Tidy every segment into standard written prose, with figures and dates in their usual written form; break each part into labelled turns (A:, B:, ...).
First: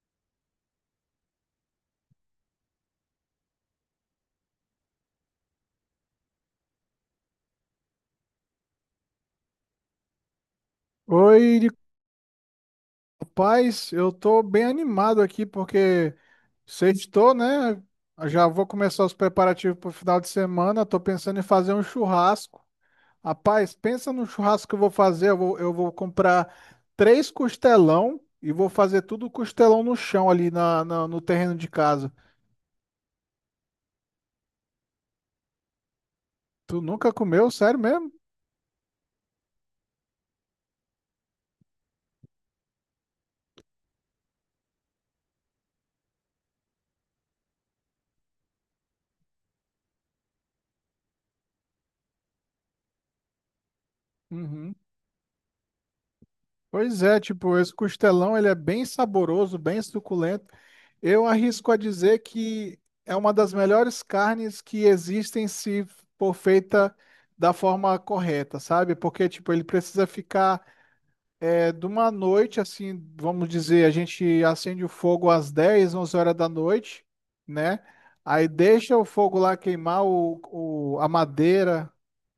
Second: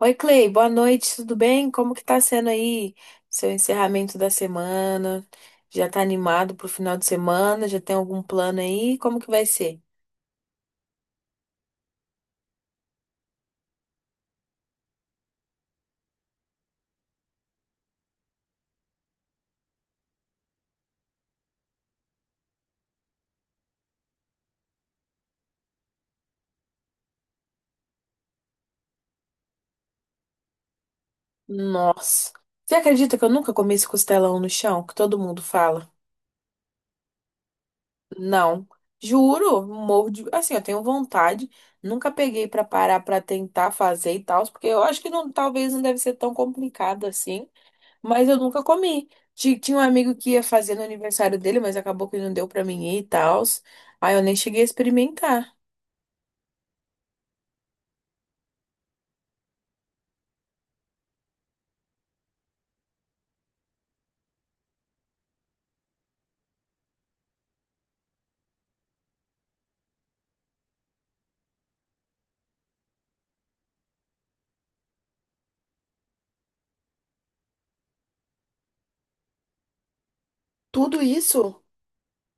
A: Oi, Clay, boa noite, tudo bem? Como que tá sendo aí seu encerramento da semana? Já tá animado pro final de semana? Já tem algum plano aí? Como que vai ser?
B: Oi, Nico. Rapaz, eu tô bem animado aqui porque sextou, né? Já vou começar os preparativos pro final de semana. Tô pensando em fazer um churrasco. Rapaz, pensa no churrasco que eu vou fazer. Eu vou comprar 3 costelão e vou fazer tudo costelão no chão ali no terreno de casa.
A: Nossa. Você acredita que eu nunca comi esse costelão no chão, que todo mundo fala?
B: Tu nunca comeu? Sério mesmo?
A: Não. Juro, morro de... Assim, eu tenho vontade, nunca peguei pra parar pra tentar fazer e tal, porque eu acho que não, talvez não deve ser tão complicado assim. Mas eu nunca comi. Tinha um amigo que ia fazer no aniversário dele, mas acabou que não deu pra mim ir e tal. Aí eu nem cheguei a
B: Uhum.
A: experimentar.
B: Pois é, tipo, esse costelão ele é bem saboroso, bem suculento. Eu arrisco a dizer que é uma das melhores carnes que existem se for feita da forma correta, sabe? Porque, tipo, ele precisa ficar. É de uma noite, assim, vamos dizer, a gente acende o fogo às 10 11 horas da noite, né? Aí deixa o fogo lá queimar
A: Tudo
B: a
A: isso?
B: madeira,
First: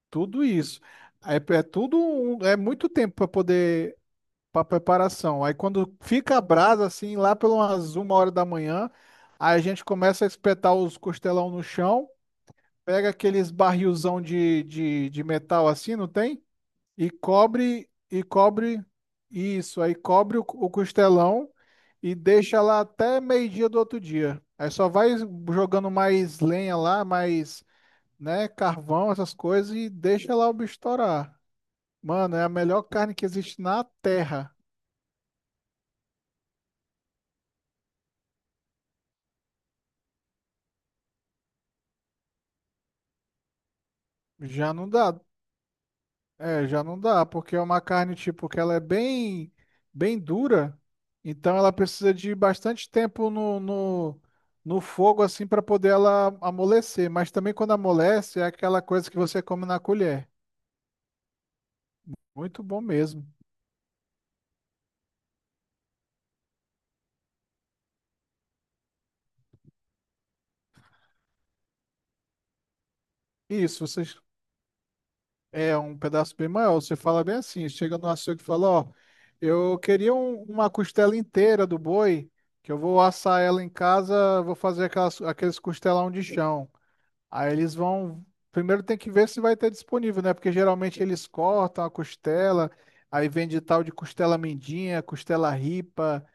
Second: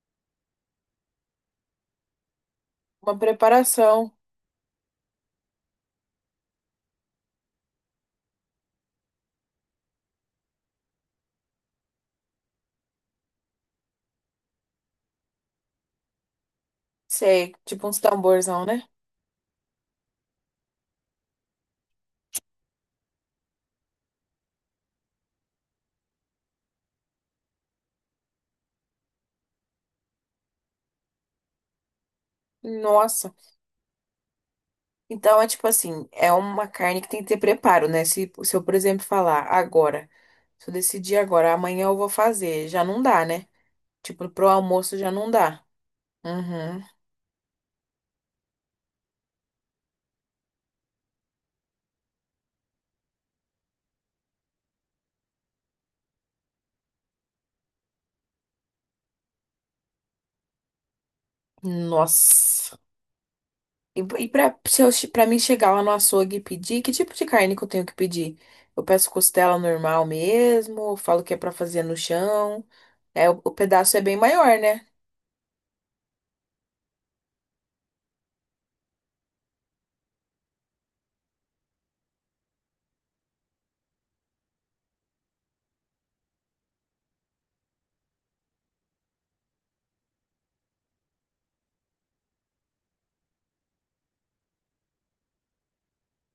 B: tudo isso. É muito tempo
A: Uma
B: para poder,
A: preparação,
B: para preparação. Aí quando fica a brasa, assim, lá pelas 1 hora da manhã, aí a gente começa a espetar os costelão no chão, pega aqueles barrilzão de metal assim, não tem? E
A: sei, tipo
B: cobre,
A: uns
B: e
A: tamborzão,
B: cobre
A: né?
B: isso, aí cobre o costelão e deixa lá até meio-dia do outro dia. Aí só vai jogando mais lenha lá, mais, né, carvão, essas coisas e deixa lá o bicho estourar. Mano, é a melhor carne que
A: Nossa.
B: existe na terra.
A: Então é tipo assim, é uma carne que tem que ter preparo, né? Se eu, por exemplo, falar agora, se eu decidir agora, amanhã eu vou fazer, já não dá, né? Tipo, pro
B: Já não
A: almoço já
B: dá.
A: não dá.
B: É,
A: Uhum.
B: já não dá, porque é uma carne tipo que ela é bem, bem dura, então ela precisa de bastante tempo no fogo assim para poder ela amolecer. Mas também quando amolece é aquela coisa que você come na colher. Muito
A: Nossa.
B: bom mesmo.
A: E pra, se eu, pra mim chegar lá no açougue e pedir, que tipo de carne que eu tenho que pedir? Eu peço costela normal mesmo, eu falo que é pra fazer no chão. É, o
B: Isso,
A: pedaço é
B: você
A: bem maior, né?
B: é um pedaço bem maior. Você fala bem assim, chega no açougue e fala, ó, eu queria uma costela inteira do boi, que eu vou assar ela em casa, vou fazer aquelas, aqueles costelão de chão. Aí eles vão. Primeiro tem que ver se vai ter disponível, né? Porque geralmente eles cortam a costela, aí vende tal de costela mendinha, costela ripa.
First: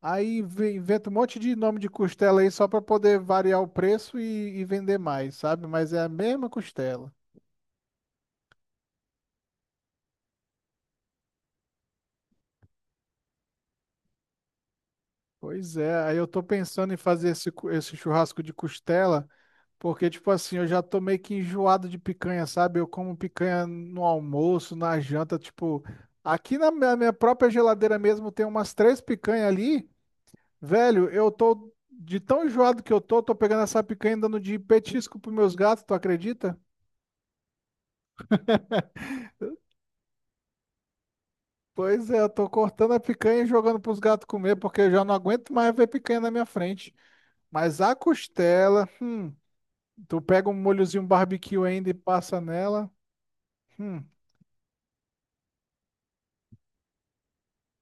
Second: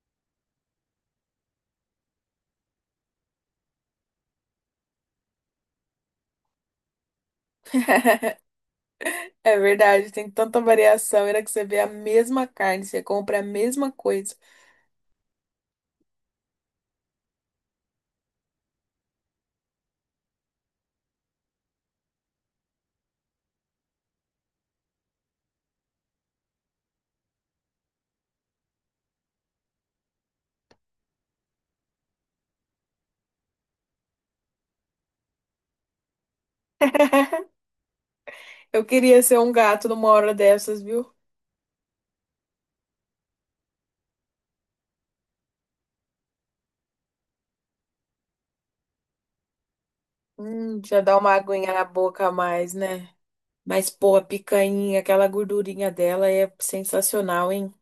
B: Aí inventa um monte de nome de costela aí só para poder variar o preço e vender mais, sabe? Mas é a mesma costela.
A: É verdade, tem tanta variação. Era que você vê a mesma carne, você compra a mesma coisa.
B: Pois é, aí eu tô pensando em fazer esse, esse churrasco de costela, porque, tipo assim, eu já tô meio que enjoado de picanha, sabe? Eu como picanha no almoço, na janta, tipo, aqui na minha própria geladeira mesmo tem umas 3 picanhas ali, velho, eu tô de tão enjoado que eu tô pegando essa picanha e dando de petisco pros meus gatos, tu acredita?
A: Eu queria ser um gato numa hora dessas, viu?
B: Pois é, eu tô cortando a picanha e jogando pros gatos comer, porque eu já não aguento mais ver picanha na minha frente. Mas a costela. Tu pega um
A: Já
B: molhozinho
A: dá uma
B: barbecue
A: aguinha na
B: ainda e
A: boca a
B: passa
A: mais,
B: nela.
A: né? Mas,
B: Hum,
A: pô, a picanha, aquela gordurinha dela é sensacional, hein?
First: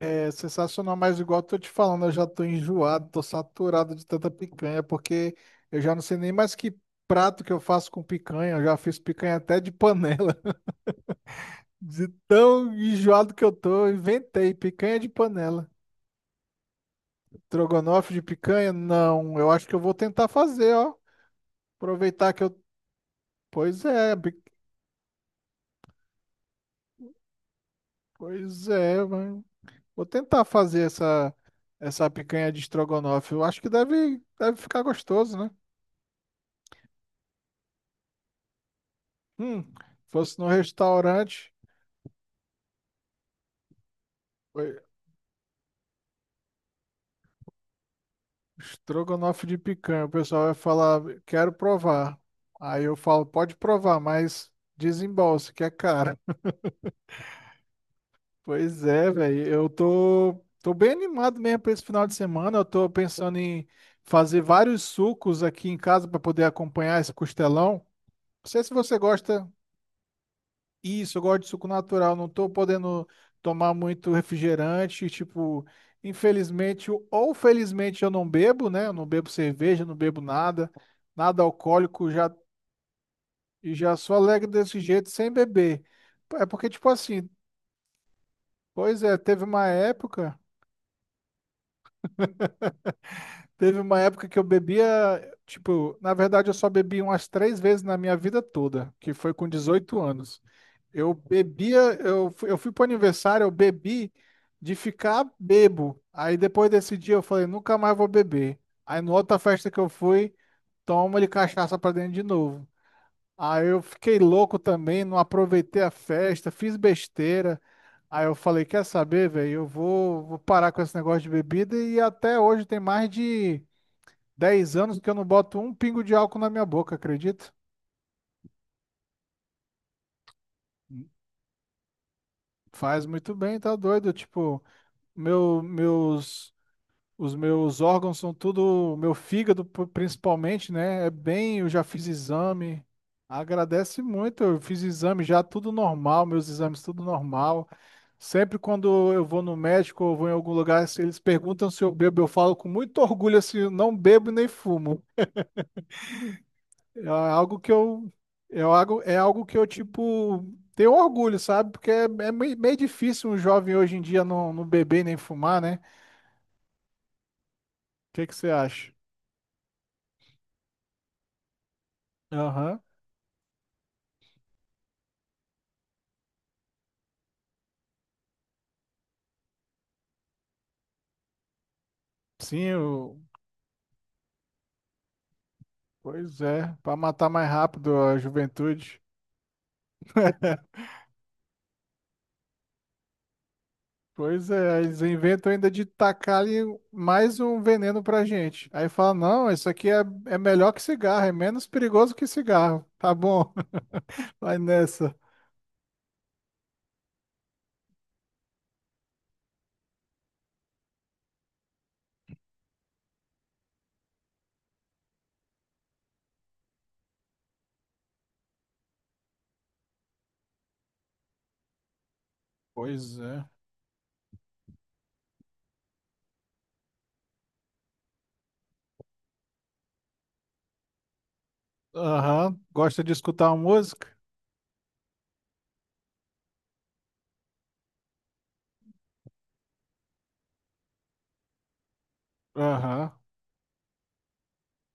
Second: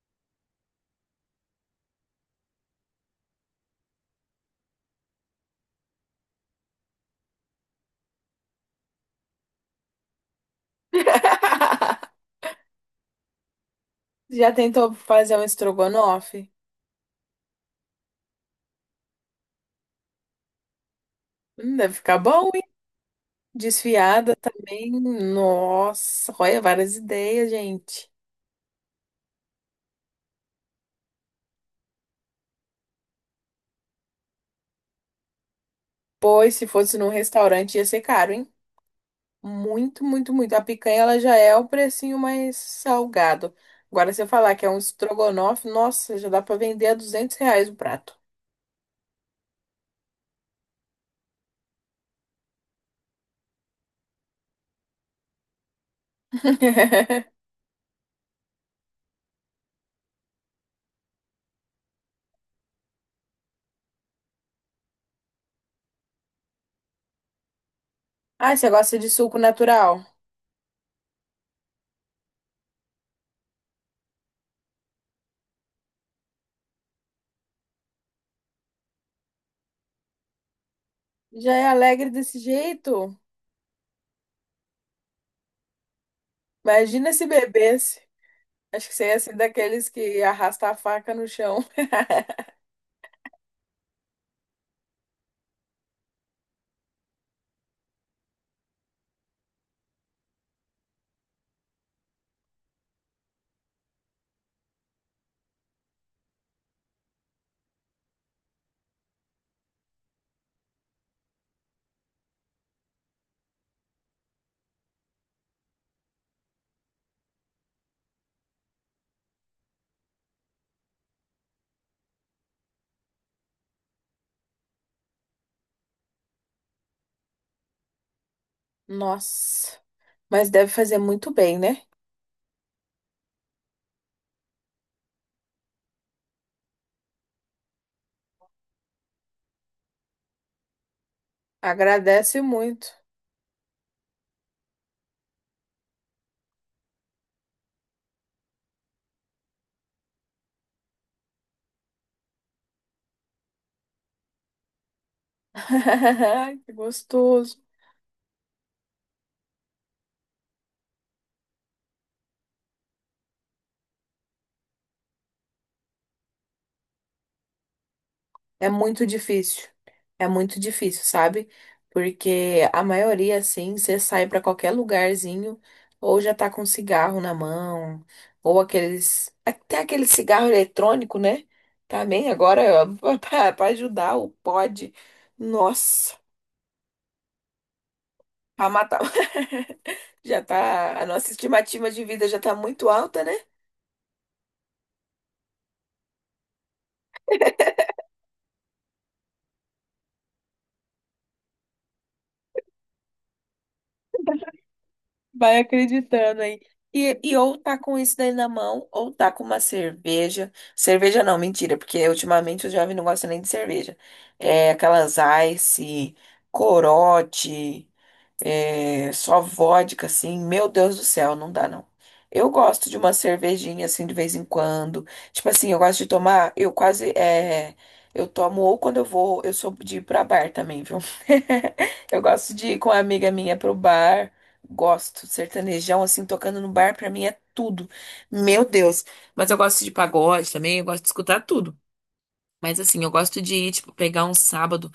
B: é sensacional, mas igual eu tô te falando, eu já tô enjoado, tô saturado de tanta picanha, porque eu já não sei nem mais que prato que eu faço com picanha. Eu já fiz picanha até de panela. De tão enjoado que eu tô, eu
A: Já
B: inventei
A: tentou
B: picanha de
A: fazer um
B: panela.
A: estrogonofe?
B: Trogonofe de picanha? Não, eu acho que eu vou tentar fazer, ó.
A: Deve ficar
B: Aproveitar que
A: bom,
B: eu.
A: hein?
B: Pois é,
A: Desfiada
B: bi-
A: também. Nossa, olha, várias ideias, gente.
B: pois é, mas vou tentar fazer essa picanha de estrogonofe. Eu acho que deve ficar gostoso, né?
A: Pois, se fosse num restaurante, ia ser caro, hein?
B: Hum,
A: Muito, muito,
B: fosse no
A: muito. A picanha, ela já
B: restaurante,
A: é o precinho mais salgado. Agora, se eu falar que
B: oi,
A: é um estrogonofe, nossa, já dá pra vender a R$ 200 o prato.
B: estrogonofe de picanha, o pessoal vai falar, quero provar. Aí eu falo, pode provar, mas desembolse, que é caro. Pois é, velho, eu tô bem animado mesmo para esse final de semana. Eu tô pensando em fazer vários sucos aqui em casa para poder acompanhar esse costelão. Não
A: Ai,
B: sei
A: você
B: se você
A: gosta de suco
B: gosta.
A: natural?
B: Isso, eu gosto de suco natural, não tô podendo tomar muito refrigerante, tipo, infelizmente ou felizmente eu não bebo, né? Eu não bebo cerveja, não bebo nada, nada
A: Já é alegre
B: alcoólico, já
A: desse jeito?
B: e já sou alegre desse jeito sem beber. É porque tipo
A: Imagina se
B: assim,
A: bebesse. Acho que
B: pois
A: você
B: é,
A: ia ser daqueles que arrasta a faca no chão.
B: teve uma época que eu bebia, tipo, na verdade eu só bebi umas 3 vezes na minha vida toda, que foi com 18 anos. Eu bebia, eu fui, pro aniversário, eu bebi de ficar bebo. Aí depois desse dia eu falei, nunca mais vou beber. Aí na outra festa que eu fui, toma de cachaça pra dentro de novo. Aí eu fiquei louco também, não aproveitei a festa, fiz besteira. Aí eu falei, quer saber, velho? Eu vou parar com esse negócio de bebida e até hoje tem mais de 10 anos que eu não boto um pingo de álcool na minha boca, acredito?
A: Nossa, mas deve fazer muito bem, né?
B: Faz muito bem, tá doido? Tipo, meu, meus os meus órgãos são tudo, meu fígado principalmente, né? É bem, eu já fiz
A: Agradece
B: exame.
A: muito.
B: Agradece muito, eu fiz exame já tudo normal, meus exames tudo normal. Sempre quando eu vou no médico ou vou em algum lugar, se eles perguntam se eu bebo, eu falo com muito orgulho assim, eu não bebo nem fumo.
A: Que
B: É
A: gostoso.
B: algo que eu é algo que eu tipo tenho orgulho, sabe? Porque é, é, meio, meio difícil um jovem hoje em dia não beber nem fumar, né? O que que você
A: É
B: acha?
A: muito difícil. É muito difícil, sabe? Porque
B: Aham.
A: a maioria, assim, você sai pra qualquer lugarzinho, ou já tá com cigarro na mão, ou aqueles. Até aquele cigarro eletrônico, né? Também
B: Sim,
A: agora, ó,
B: o
A: pra ajudar o pod. Nossa,
B: Pois é, para matar mais rápido a
A: pra matar.
B: juventude.
A: Já tá. A nossa estimativa de vida já tá muito alta, né?
B: Pois é, eles inventam ainda de tacar ali mais um veneno pra gente. Aí fala, não, isso aqui é, é melhor que cigarro, é menos perigoso que cigarro. Tá bom, vai nessa.
A: Vai acreditando aí. E ou tá com isso daí na mão, ou tá com uma cerveja. Cerveja não, mentira, porque ultimamente o jovem não gosta nem de cerveja. É aquelas Ice, Corote. É, só vodka, assim, meu Deus do céu, não dá não. Eu gosto de uma
B: Pois é.
A: cervejinha, assim, de vez em quando. Tipo assim, eu gosto de tomar, eu quase, é, eu tomo ou quando eu vou, eu sou de ir pra bar também, viu? Eu gosto
B: Aham.
A: de ir com uma
B: Gosta de
A: amiga
B: escutar
A: minha
B: uma
A: pro
B: música?
A: bar, gosto, sertanejão, assim, tocando no bar, pra mim é tudo. Meu Deus, mas eu gosto de pagode também, eu gosto de escutar tudo. Mas assim, eu
B: Aham,
A: gosto de ir, tipo, pegar um sábado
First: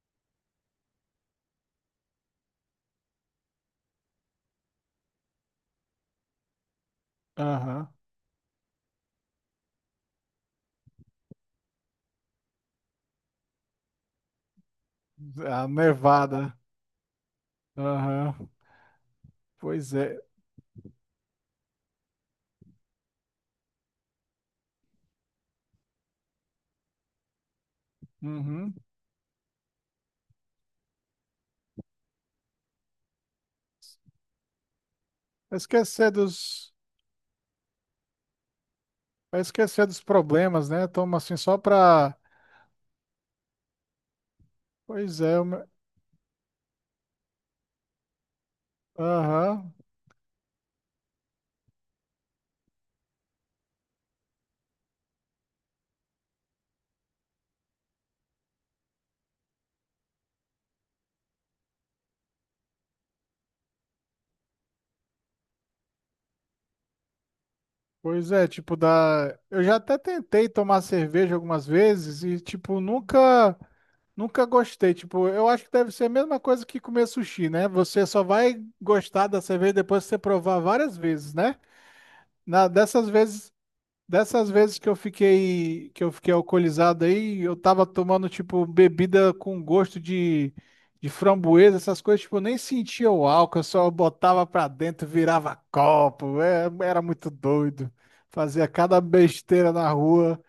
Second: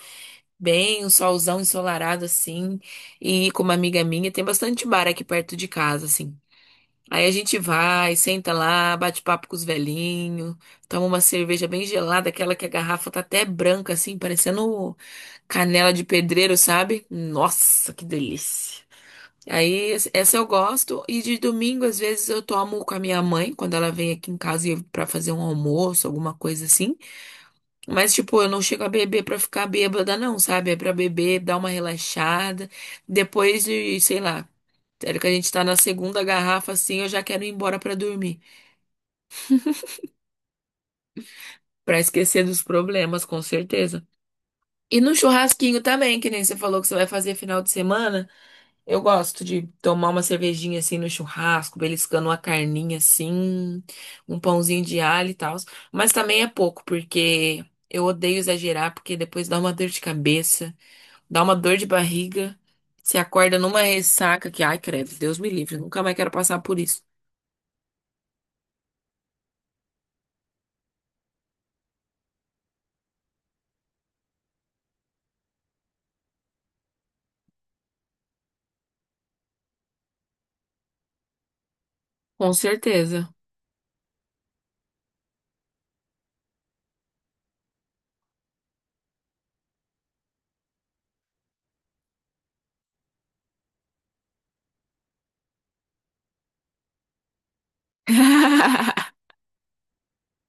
A: bem, um solzão ensolarado assim, e com uma amiga minha, tem bastante bar aqui perto de casa, assim. Aí a gente
B: aham.
A: vai, senta lá, bate papo com os velhinhos, toma uma cerveja bem gelada, aquela que a garrafa tá até branca, assim, parecendo
B: A
A: canela de pedreiro,
B: Nevada.
A: sabe? Nossa, que
B: Aham.
A: delícia! Aí,
B: Pois é.
A: essa eu gosto, e de domingo, às vezes, eu tomo com a minha mãe, quando ela vem aqui em casa pra fazer um almoço, alguma coisa assim. Mas, tipo, eu não
B: Uhum.
A: chego a beber pra ficar bêbada, não, sabe? É pra beber, dar uma relaxada. Depois de, sei lá, sério que a gente
B: Vai
A: tá na
B: esquecer
A: segunda garrafa,
B: dos,
A: assim, eu já quero ir embora pra dormir.
B: vai esquecer dos problemas, né? Toma assim só
A: Pra
B: pra.
A: esquecer dos problemas, com certeza. E no
B: Pois é,
A: churrasquinho também, que nem você falou que você vai fazer final de semana. Eu gosto de
B: aham.
A: tomar uma cervejinha assim no churrasco, beliscando uma carninha assim, um pãozinho de alho e tal. Mas também é pouco, porque eu odeio exagerar, porque depois dá uma dor de cabeça. Dá uma dor de barriga. Se acorda numa ressaca que, ai, credo, Deus me livre, nunca mais quero passar por isso.
B: Pois é, tipo, da. Eu já até tentei tomar cerveja algumas vezes e, tipo, nunca. Nunca gostei, tipo, eu acho que deve ser a mesma coisa que comer sushi, né? Você só vai gostar da cerveja depois que você provar várias vezes, né?
A: Com
B: Na, dessas
A: certeza.
B: vezes Dessas vezes que eu fiquei alcoolizado aí, eu tava tomando tipo bebida com gosto de framboesa, essas coisas, tipo, eu nem sentia o álcool, eu só botava pra dentro, virava copo, é, era muito doido. Fazia cada besteira na rua.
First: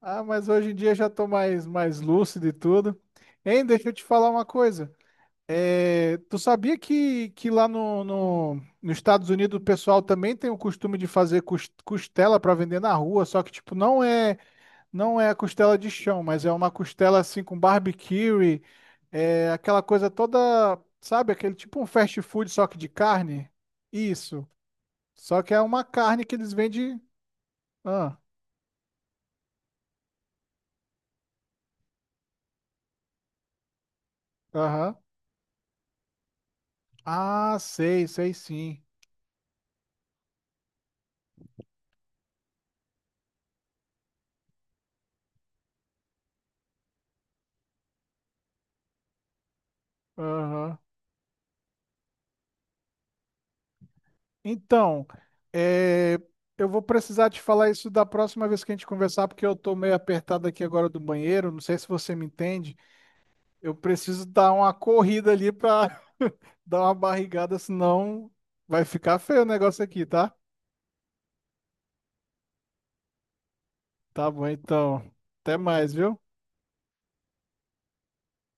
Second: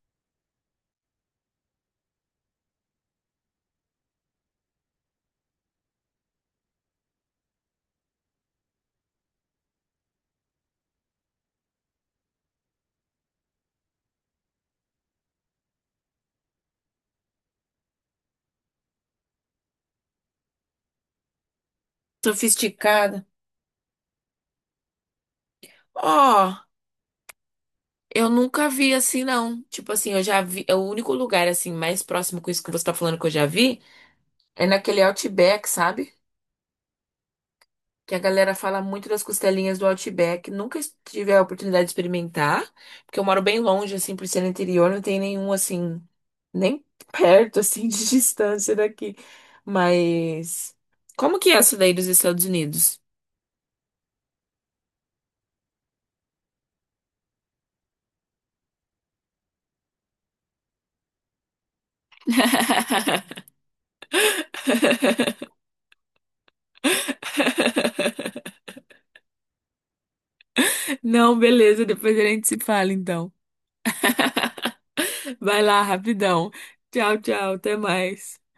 B: Ah, mas hoje em dia eu já tô mais lúcido e tudo. Hein, deixa eu te falar uma coisa. Tu sabia que lá no, no, nos Estados Unidos o pessoal também tem o costume de fazer costela para vender na rua, só que tipo não é a costela de chão, mas é uma costela assim com barbecue, é aquela coisa toda, sabe, aquele tipo um fast food só que de
A: Sofisticada.
B: carne. Isso. Só que é uma carne que eles
A: Ó,
B: vendem. Ah,
A: eu nunca vi assim, não. Tipo assim, eu já vi. O único lugar, assim, mais próximo com isso que você tá falando que eu já vi é
B: aham.
A: naquele Outback, sabe?
B: Ah, sei,
A: Que a
B: sei
A: galera fala
B: sim.
A: muito das costelinhas do Outback. Nunca tive a oportunidade de experimentar, porque eu moro bem longe, assim, por ser no interior, não tem nenhum, assim, nem perto, assim, de distância daqui. Mas
B: Aham.
A: como que é essa daí dos Estados Unidos?
B: Então, é, eu vou precisar te falar isso da próxima vez que a gente conversar, porque eu tô meio apertado aqui agora do banheiro. Não sei se você me entende. Eu preciso dar uma corrida ali pra dar uma barrigada, senão vai ficar feio o negócio aqui, tá?
A: Não, beleza, depois a gente se fala, então.
B: Tá bom, então. Até
A: Vai lá,
B: mais, viu?
A: rapidão. Tchau, tchau, até mais.